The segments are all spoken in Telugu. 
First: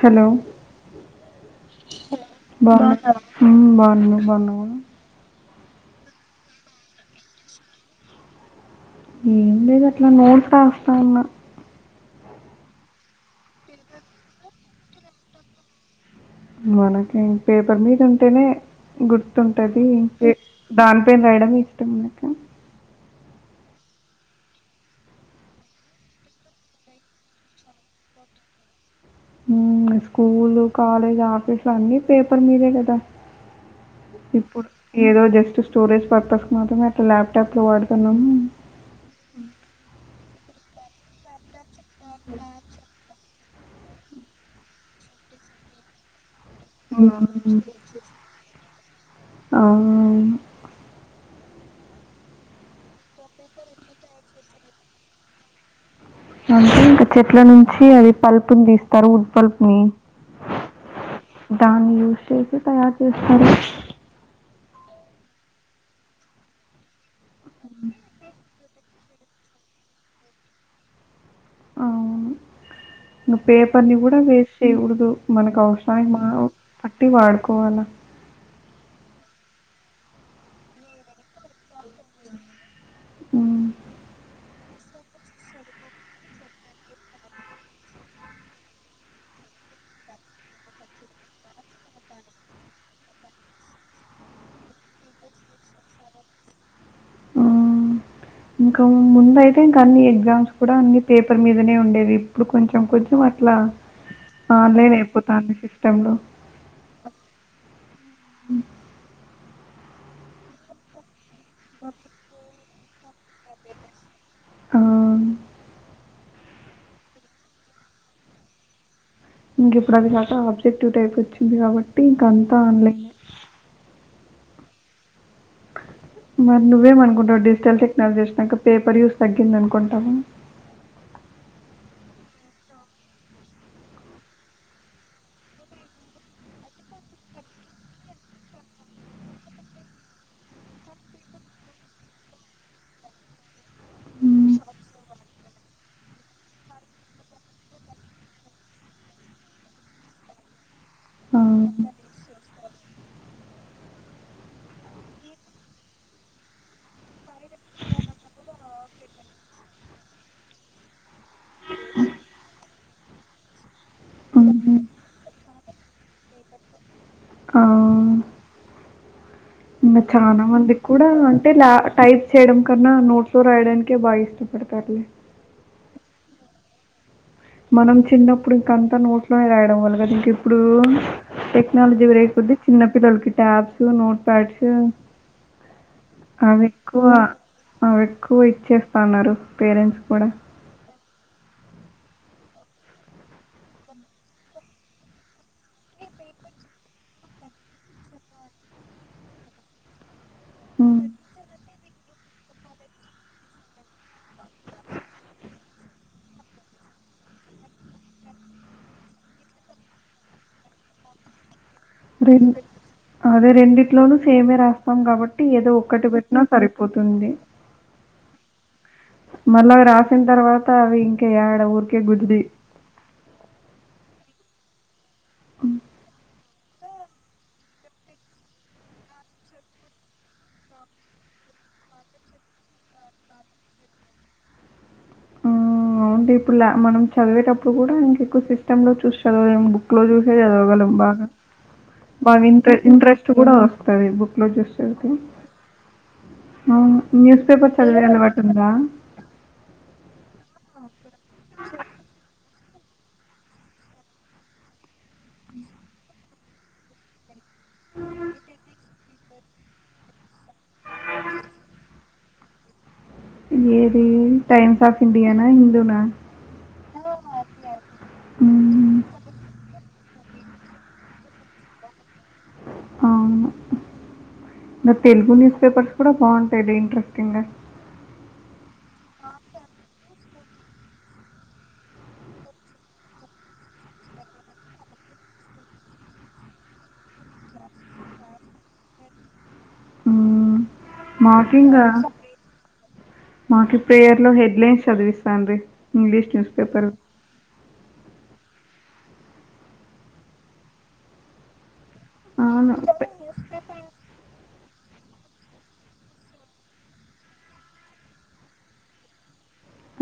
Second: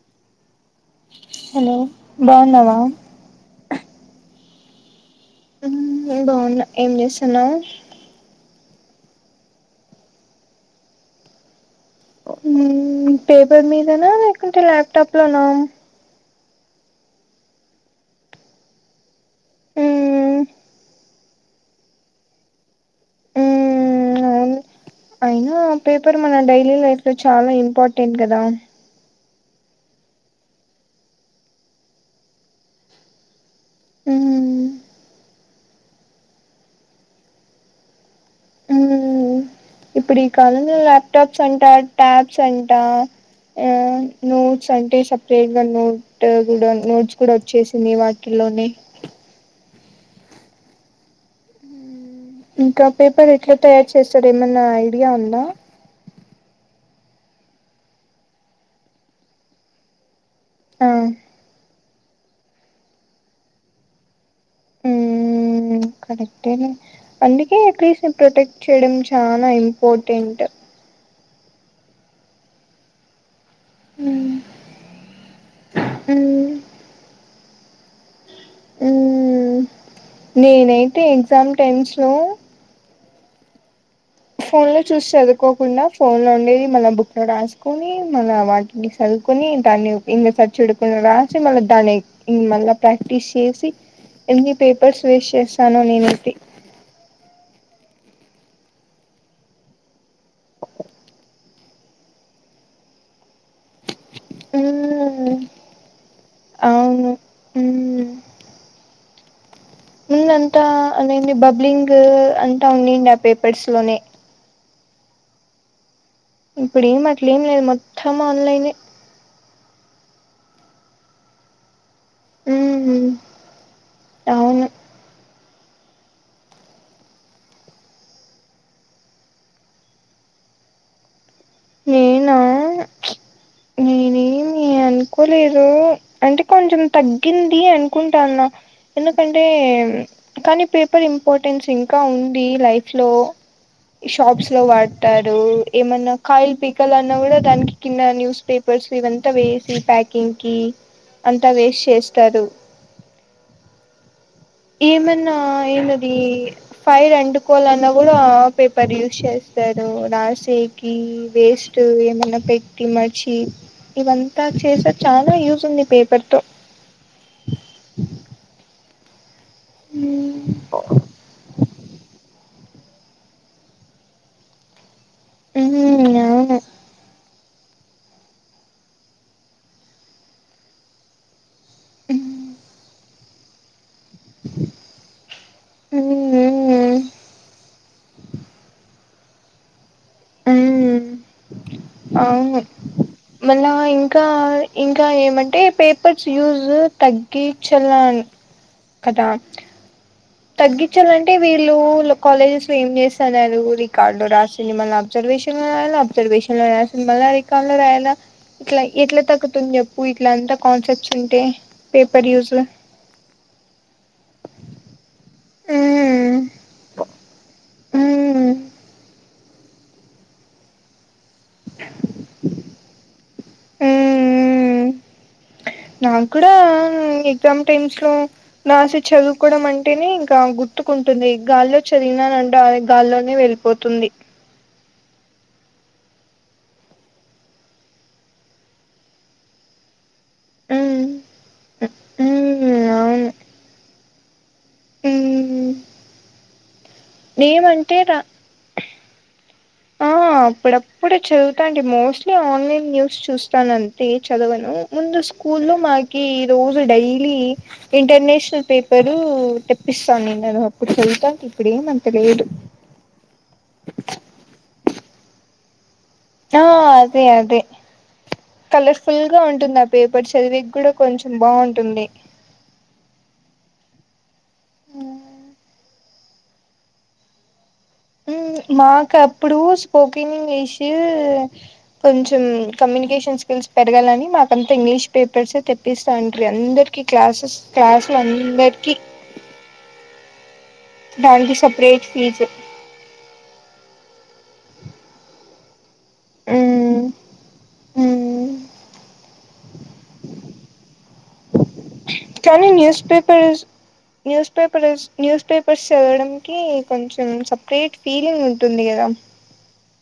హలో హలో బాగున్నావా ఉమ్ భాగున్నా నువ్వు భాగున్న నేన్‌ బావున్న ఏం చేస్తున్నావు ఏం లేదు అట్లా నోట్ రాస్తు ఉన్న పేపర్ మీదనా లేకుంటే ల్యాప్టాప్ లోనా మనకి పేపర్ మీద ఉంటేనే గుర్తుంటది మ్మ్ దానిపైన రాయడమె ఇష్టం నాక ఆ పేపర్ మన డైలీ లైఫ్ లో చాలా ఇంపార్టెంట్ కదా స్కూల్ కాలేజ్ ఆఫీసులు అన్నీ పేపర్ మీదే కదా మ్మ్ ఇప్పుడు ఏదో జస్ట్ స్టోరేజ్ పర్పస్కి మాత్రమే అట్ల ల్యాప్టాప్లో వాడుతున్నాము మ్మ్ ఇప్పుడు ఈ కాలంలో ల్యాప్టాప్స్ అంటా ట్యాబ్స్ అంటా ఆ నోట్స్ అంటే సపరేట్గా నోట్ కూడా నోట్స్ కూడ మ్మ్. వచ్చేసింది వాటిల్లోనే ఆ, ఇంకా పేపర్ ఎట్ల తయారు చేస్తారు ఏమన్నా ఐడియా ఉందా అంటే ఇంకా చెట్ల నుంచి అది పలుపుని తీస్తారు ఉడ్పలుపు ని ఆ దాన్ని యూస్ చేసి తయారు చేస్తారు కరెక్టే అందుక అట్లీస్ట్ ప్రొటెక్ట్ చెయడం చాలా ఇంపార్టెంట్ అవును ఇ పేపర్ ని కూడా ఉమ్ వేస్ట్ చేయకూడదు మనకు అవసానికి పట్టి వాడ కోవల ఉ నేనైతే ఎగ్జామ్ టెమ్స్ లో ఉమ్ ఫోన్ లో చూసి చదువుకోకుండా ఫోన్ లో ఉండేది మన బుక్ లో రాసుకుొని మన వాటిని చదువుకుొని దాన్ని ఇం సర్ చుడుకుని రాసి మళ్ళా దాన్ని మళ్ళా ప్రాక్టీస్ చేసి ఎన్ని పేపర్స్ వేస్ట్ చేసానో నేనైతే ఇంకా ముందయితే ఇంకా అన్ని ఎగ్జామ్స్ కూడా అన్ని పేప ర్ మీదనే ఉండేది ఇప్పుడు కొంచెం కొంచెం అట్ల ఆన్లైన్ అయిపోతు ఉమ్ తానే సిస్టమ్లో అవును ఉమ్ ముందంతా అనేది బబ్లింగ్ అంతా ఉన్నాడి ఆ పేపర్స్ లోనే ఆ ఇప్పుడు ఏం అట్లే ఏం లేదు మొత్తం ఆన్లైనే ఇంక ఇప్పుడు అది కాక ఆబ్జెక్టివ్ టైప్ వచ్చింది కాబట్టి ఇంక అంతా ఉమ్ ఆన్లైనె అవును [inaudible] మరి నువ్వెమ్ అనుకుంటావు డిజిటల్ టెక్నాలజేషన్ అక పేపర్ యూస్ తగ్గింది అనుకుంటావు [inaudible] నేనా నేను అనుకోలేదు అంటే కొంచెం తగ్గింది అనుకుంటా అన్న ఎందుకంటే కానీ పేపర్ ఇంపార్టెన్స్ ఇంకా ఉంది లైఫ్ లో షాప్స్ హ్మ్. లో వాడతారు ఏమన్నా కాయలు పీకల అన్నా కూడా దానికి కింద న్యూస్ పేపర్ పేపర్స్ ఇవంత వేసి సి ప్యాకింగ్ కి ఆ! అంతా వేస్ట్ చేస్తారు ఏమన్నా ఏంది అది ఫైర్ ఆటుకోవాలన్నా కూడా పేపర్ యూస్ చేస్ స్తారు రాసేకి వేస్ట్ ఏమన్నా పెట్టి మర్చి ఇవంతా ఖచ్చితంగా. హ్మ్. చేసే చాలా యూజ్ ఉంది పేపర్ తో ఆ ఇంగ చానా ఉమ్ మంది కూడా అంటే ల టైప్ చేయడం కన్నా నోట్స్ లో రాయడనికే బాగా ఇష్టపడతారు లే ఉ అవును మనం చిన్నప్పుడు ఇంకంతా నోట్లోనే రాయడం వల్ల కదా ఇంక ఇప్పుడు ఎక్ నాలుజి వేయి పోతే చిన్నపి లోలికి టాప్ నోట్పా్యాడ్స్ అవి ఎక్కువ అవి ఎక్కువ ఇచ్చేస్తా ఉన్నారు పేరెంట్స్ కూడా అవును మళ్ళా ఇంకా ఇంకా ఏమంటే పేపర్స్ యూజ్ తగ్గి చలా వే కదా హ్మ్. తగ్గించాలంటే వీళ్ళు కాలేజస్ ఏమ్ చేస్తానరు రికార్డు లో రాసింది మళ్ళీ అబ్జర్వేషన్ లో రాయల అబ్జర్వేషన్ లో రాసింది మళ్ళా రికార్ ఎట్లా రాయలా ఇట్లా ఎట్లా తగ్గుతుంది చెప్పు ఇట్లా అంత కాన్సెప్ట్స్ ఉంటే పేపర్ రెం యూస్ అదే రెండిట్లోనూ సేమే రాస్తాం కాబట్ టీ ఏదో ఒక్కటి పెట్టినా సరిపోతుంది మళ్ళవి రాసిన తర్వాత అవి ఇంక యాడ ఊరికే గుజిరి ఉ ఉ నా కూడాడా ఉ ఎగ్జామ్ టైమ్స్ లో రాసి చదువుకోవడం అంటేనే ఇంకా గుర్తుకుంటుంది గాల్లో చదివి చదివినారంటే ఆ గాల్లోనే వెళ్ళిపోతుంది ఆ మౌంట్ ఈ పుల్ల ఇప్పుడు మనం చదివేటప్పుడు కూడా ఇంకెక్కువ సిస్టమ్ లో చూసి చదవలేం బుక్ లో చూసి సే చదవగలం బాగా బాగా ఇ్ర ఇంట్రెస్ట్ అవును కూడా వస్తుంది బుక్ లో చూసి చదివితే అవును న్యూస్ పేపర్ ఏమంటే చదివే రా అలబటు ఉందా ఆ అప్పుడప్పుడే చదువుతాటి మోస్ట్లీ ఓన్లీ న్యూస్ చూస్తున్న టీ చదవను ముందు స్కూ లో మాకి రోజు డైలీ ఇంటర్నేషనల్ పేపరు తెప్పిస్తాన ఉన్నారు నేన్న అప్పుడు చదువుతాటీ ఇప్పుడు ఏమంత లేదు ఏది టైమ్స్ పాస్ ఇండియానా హిందూనా ఆ అదే అదే హ్మ్. కలర్ఫుల్ గా ఉంటుంది అన్ పేపర్ చదివి కూడా కొంచెం బాగుంటుంది అవును నా తెలుగు న్యూస్ పేపర్ కూడా బాగుంటాయిలే ఇంట్రెస్టింగ్ గా మ్ మాకు అప్పుడు స్పోకన్ ఇంగ్లీషసు కొంచెం కమ్యూనికేషన్ స్కిల్స్ పెరగాలని మాకంతా ఇంగ్లీష్ పేపర్స్ తెప్పిస్తా ఉంరి అందరు కి క్లాసెస్ క్లాసులందరికి. [inaudible] దానికి మేకింగా, సపరేట్ ఫీజు మాకి ప్రేయర్ లో హెడ్లైన్స్ చదివిస్తాండ్రి ఇంగ్లీష్ న్యూస్ పేపర్. కానీ అవును. న్యూస్ పె papers news paper news papers చదవడానికి కొంచెం సపరేట్ ఫీలింగ్ ఉంటుంది కదా? [inaudible]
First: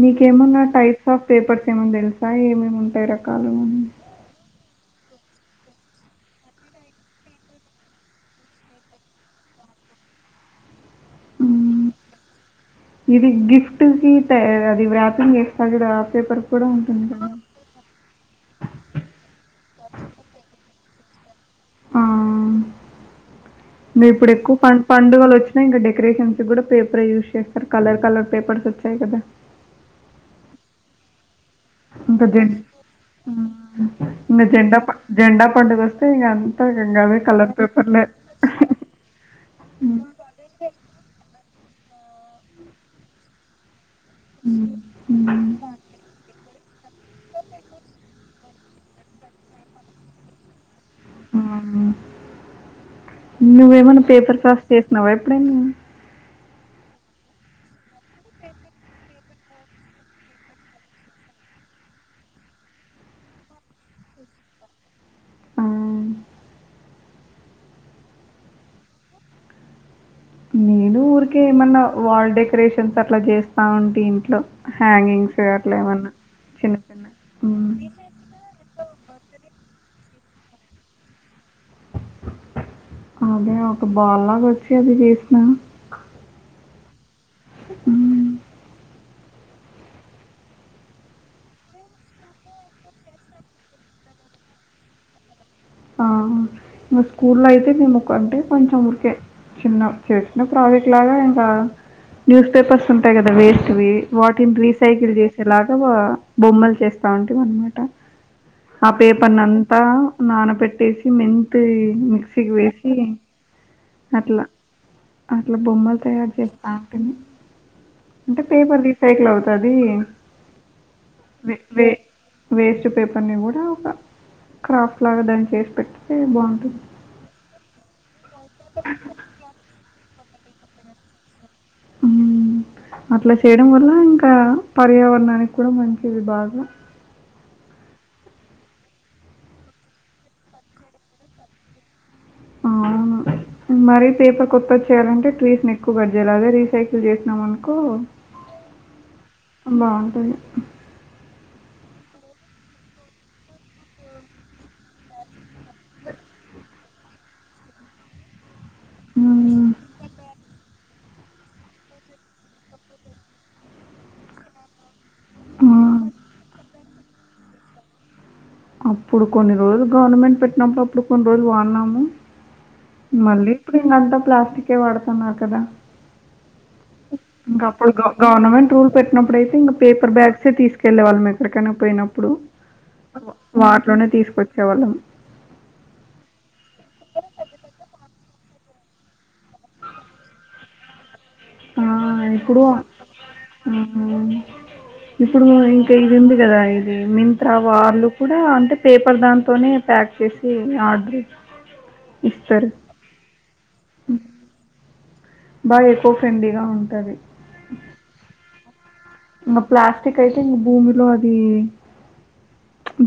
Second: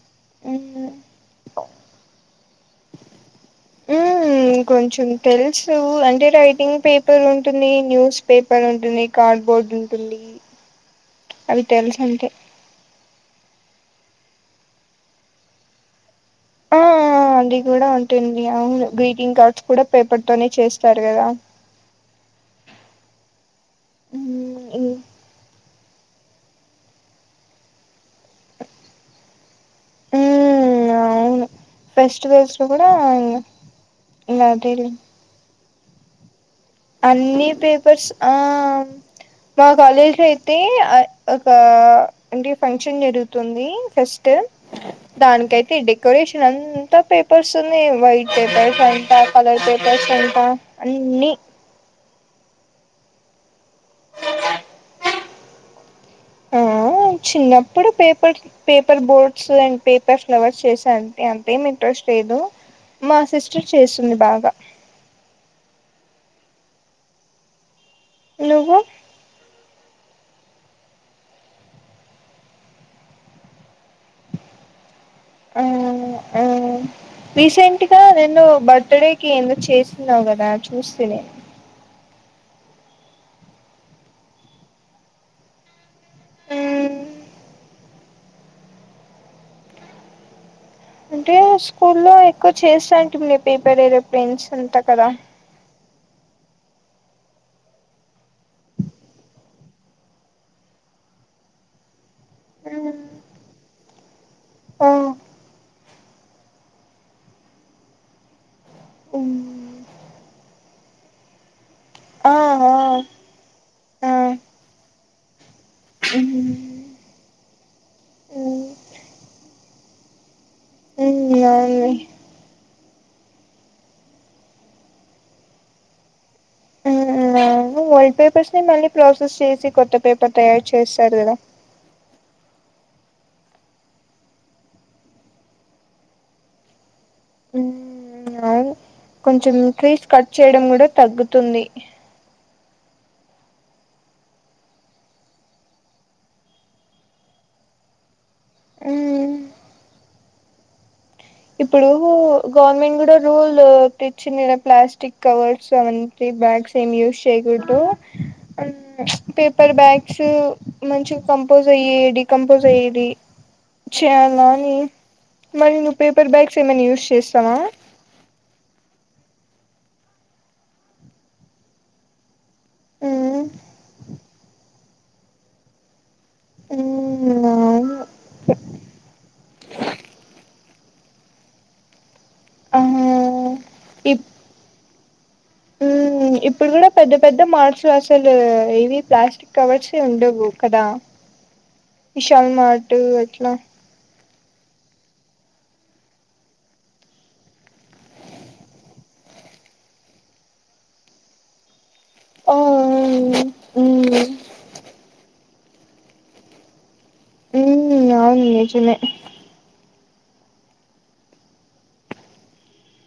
మీకేమన్నా టైప్స్ ఆఫ్ పేపర్స్ ఏమన్నా తెలుసా ఏమేమి ఉంటాయి రకాలు. మ్మ్ కొంచెం తెలుసు అంటే రైటింగ్ పేపర్ ఉంటుంది. న్యూస్ పేపర్ ఉంటుంది. కార్డ్బోర్డు. ఉంటుంది. [inaudible] అవి హ్మ్. తెలుసు అంతే ఇది గిఫ్ట్ కి అది ర్యాపింగ్ చేస్తాము చూడు పేపర్ కూడా ఆ ఉంటుంది కదా! అది కూడా ఉంటుంది అవును గ్రీటింగ్ కార్డ్స్ కూడా పేపర్ తోనే చేసి చేస్తారు కదా మే ఇప్పుడు ఎక్కువ మ్మ్ పండుగలు వచ్చినా ఇంక డెకరేషన్స్ కూడా పేపర్ యూజ్ చేస్తారు. కలర్ కలర్ పేపర్స్ వచ్చాయి కదా. మ్ అవును. ఇంకా జన్ ఫెస్టివల్స్ లో కూడా ఇంగ ఇంక జండా అదేలే జెండా పండుగ వస్తే అన్ అన్నీ పేపర్స్ ఆ మా కాలేజ్ అయితే ఒక అంటే ఫంక్షన్ జరుగుతుంది ఫస్ట్ హ్మ్. హ్మ్. దానికయితే డెకరేషన్ అంతా. అంత పేపర్స్ ఉన్నాయి వైట్ పేపర్స్ అంట కలర్ పేపర్స్ అంత అన్నీ. హ్మ్. నువ్వేమన్నా పేపర్ క్రాఫ్ట్ చేసినావా ఎప్పుడైనా? ఆ చిన్నప్పుడు papers paper boats and paper flowers చేశా అంతే అంతేమి ఇంట్రెస్ట్ లేదు మా సిస్టర్ చేస్తుంది బాగా మ్ నువ్వూ నేను ఊరికే ఏమన్నా వాల్ డెకరేషన్స్ అట్లా చేస్తా ఉంటి ఇంట్లో. హ్యాంగింగ్స్ అట్లా ఏమన్నా చిన్న చిన్న హ్మ్. రీసెంట్గా నిన్ను బర్త్డేకి ఏందో చేసిన్నావు కదా చూస్తిని. అదే ఒక బాల్ లాగ వచ్చింది చేసినాను. మ్ అంటే స్కూల్లో ఎక్కువ చేస్తాంటమి పేపర్ ఎరోప్లైన్స్ అంతా కదా ఆ ఇంకా స్కూల్లో అయితే మేము అంటే కొంచెం ఊరికే చిన్న చేసిన ప్రాజెక్ట్ లాగా ఇంకా న్యూస్ పేపర్స్ ఉంటాయి కదా వేస్ట్వి. వాటిని ఆ రీసైకిల్ చేసేలాగా బొమ్మలు చేసి చేస్తాంటిమి అన్నమాట. ఆ పేపర్నీ అంతా నానా బెట్టి పేట్టేసి మెంతి ఆ మిక్సీకి వేసి ఆ ఆ అట్లా, అట్లా బొమ్మలు తయారు చేస్తాంటిమి. అంటే పేపర్ రీ సైకిల్ అవుతాది. వే అవునులే వేస్ట్ పేపర్ ని కూడా ఒక క్రాఫ్ట్ లాగా దాన్ని చేసి పెట్తే బాగుంటుంది. ఆ వైట్ పేపర్స్ ని మళ్ళీ ప్రాసెస్ చేసి కొత్త పేపర్ తయారు చేస్తారు కదా? మ్ హు అట్లా చేయడం వల్ల ఇంకా పర్యావరణానికి కూడా మంచిది బాగా డ మ్ కొంచం ఇంక్రీజ్ కట్ చేయడం కూడా తగ్గుతుంది ఆ మరీ పేపర్ కొత్త వచ్చేయాలంటే ట్రీస్ ని ఎక్కువ పడ్జేయిిదే రీసైకిల్ చేసినాం అనుకో బాగుంటంది ఇప్పుడు గవర్నమెంట్ కూడా రూల్ తెచ్చింది ప్లాస్టిక్ కవర్స్ అవన్న బ్యాగ్స్ ఏం యూస్ చేయకూడదు హ్మ్. పేపర్ బ్యాగ్స్ మంచి కంపోజ్ అయ్యే డి కంపోజ్ అయ్యేది చేయాల అని ఆ! మరి ను బైక్స్ ఏమ యూస్ చేస్తామా అప్పుడు కొన్ని రోజులు గవర్నమెంట్ పెట్టినప్పుడు అప్పుడు కొన్ని రోజులు వాడినాము మళ్ళీ ఇప్పుడు ఇన్నంతా ప్లాస్టిక్ే వాడుతున్నారు కదా ఇంకా అప్పుడు గవర్నమెంట్ రూల్ పెట్టినప్పుడుయితే ఇంకా పేపర్ బ్యాగ్సే తీసుకు వెళ్ళ వాళ్ళ ఎక్కకైనా పోయినప్పు ఆ వాటిలోనే ఇప్ తీసుకొచ్చే వాళ్ళం ఇప్పుడు కూడా పెద్ద పెద్ద మార్స్ అసలు ఏవి ప్లాస్టిక్ కవర్స్ ఉండవు కదా ఆ, విశాల్ ఇప్పుడు మాట్ అట్లా ఆ, ఇప్పుడు ఇంకా ఇది ఉంది కదా ఇది మింత వార్లు కూడా అంటే పేపర్ దాని తనే ప్యాక్ వ చేేసి ఆడీ ఆ ఇస్తస్తారు బాగా ఎక్కువ ఫ్రెండ్లీగా ఉంటది ఉ అవును నిజమే ఇకా ప్లాస్టిక్ అయితే ఇంకా భూమిలో అది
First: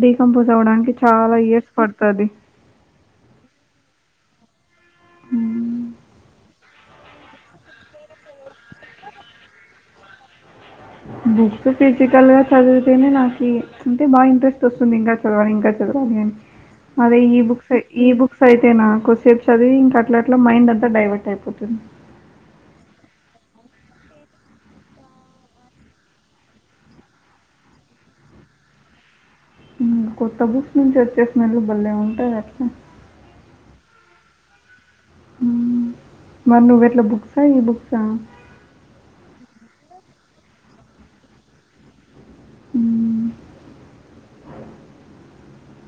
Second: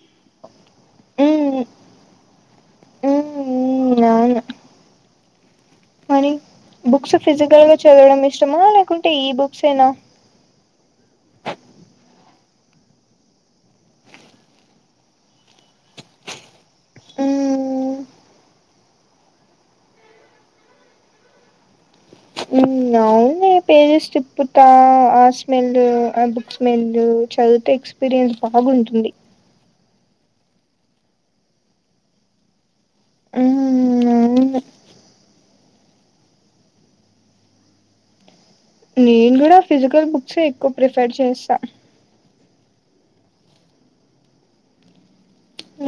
డకంపోజ్ అవడానికి చాలా ఇయర్స్ పడతది హ అనీ బుక్స్ ఫిజికల్ గా చదవడం ఇష్టమా లేకుంటే ఈ బుక్స్ేనా బుక్స్ ఫిజికల్ గా చదివితేనే నాకు అంటే బాగా ఇంట్రెస్ట్ వస్తుంది ఇంకా చదవాలి ఇంకా చ కని అదే ఈ బుక్స్ మ్మ్ ఈ బుక్స్ అయితే నా కొసేప్స్ చదివి ఇంక అట్లా అట్లా మైండ్ అంతా డైవర్ట్ అయిపోతుంది ఉన యి పేజెస్ తిప్పుతా ఆ స్మెల్ ఆ బుక్ స్మెల్ చదివితే ఎక్స్పీరియన్స్ బా బాగుంటుంది కొత్త బుక్స్ నుంచి వచ్చేసినళ్ళ బళ్లే ఉంటాయి అట్లా ఉమ్ ఉమరి నువ్వు ఎట్లా బుక్సా ఈ బుక్సా నేను కూడా ఫిజికల్ బుక్స్ే ఎక్కువ ప్రిఫర్ చేస్తా అమ్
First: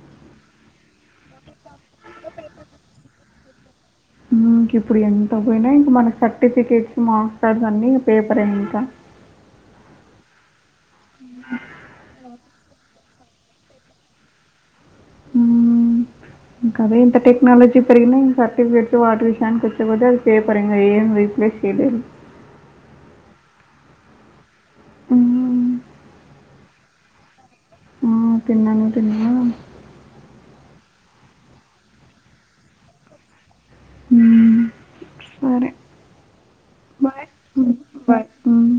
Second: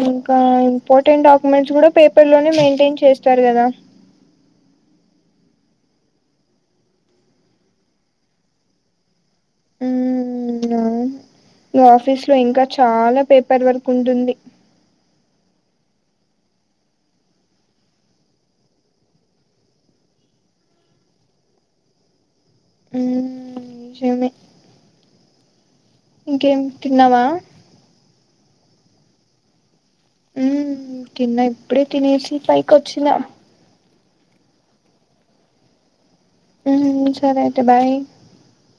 ఇంకా ఇంపార్టెంట్ డాక్యుమెంట్స్ కూడా పేపర్ లోనే మెయింటైన్ చేస్తారు కదా ఇంక ఇప్పుడు ఎంత పోయినా ఇంక మనకి సర్టిఫికేట్స్ మాస్టార్డ్స్ అన్ని ఇం పేపర్ ఇంక [inaudible] ఆఫీస్ లో ఇంకా చాలా పేపర్ వర్క్ ఉంటుంది ఇక అదేంత టెక్నాలజీ ప సర్ఫికెట్స్ వాటర్ విషన్ కొతే అది కేే ఏం రీప్లేస్ షీద నిజమే మ్ ఉ ఇంకేం తిన్నావా? ఆ! తిన్నాను. తిన్నావా? మ్ తిన్నా ఇప్పుడే, తినేసి పైకి వచ్చిన హ్మ్. సరే. మ్ సరే అయితే హ్మ్. బాయ్. హ్మ్.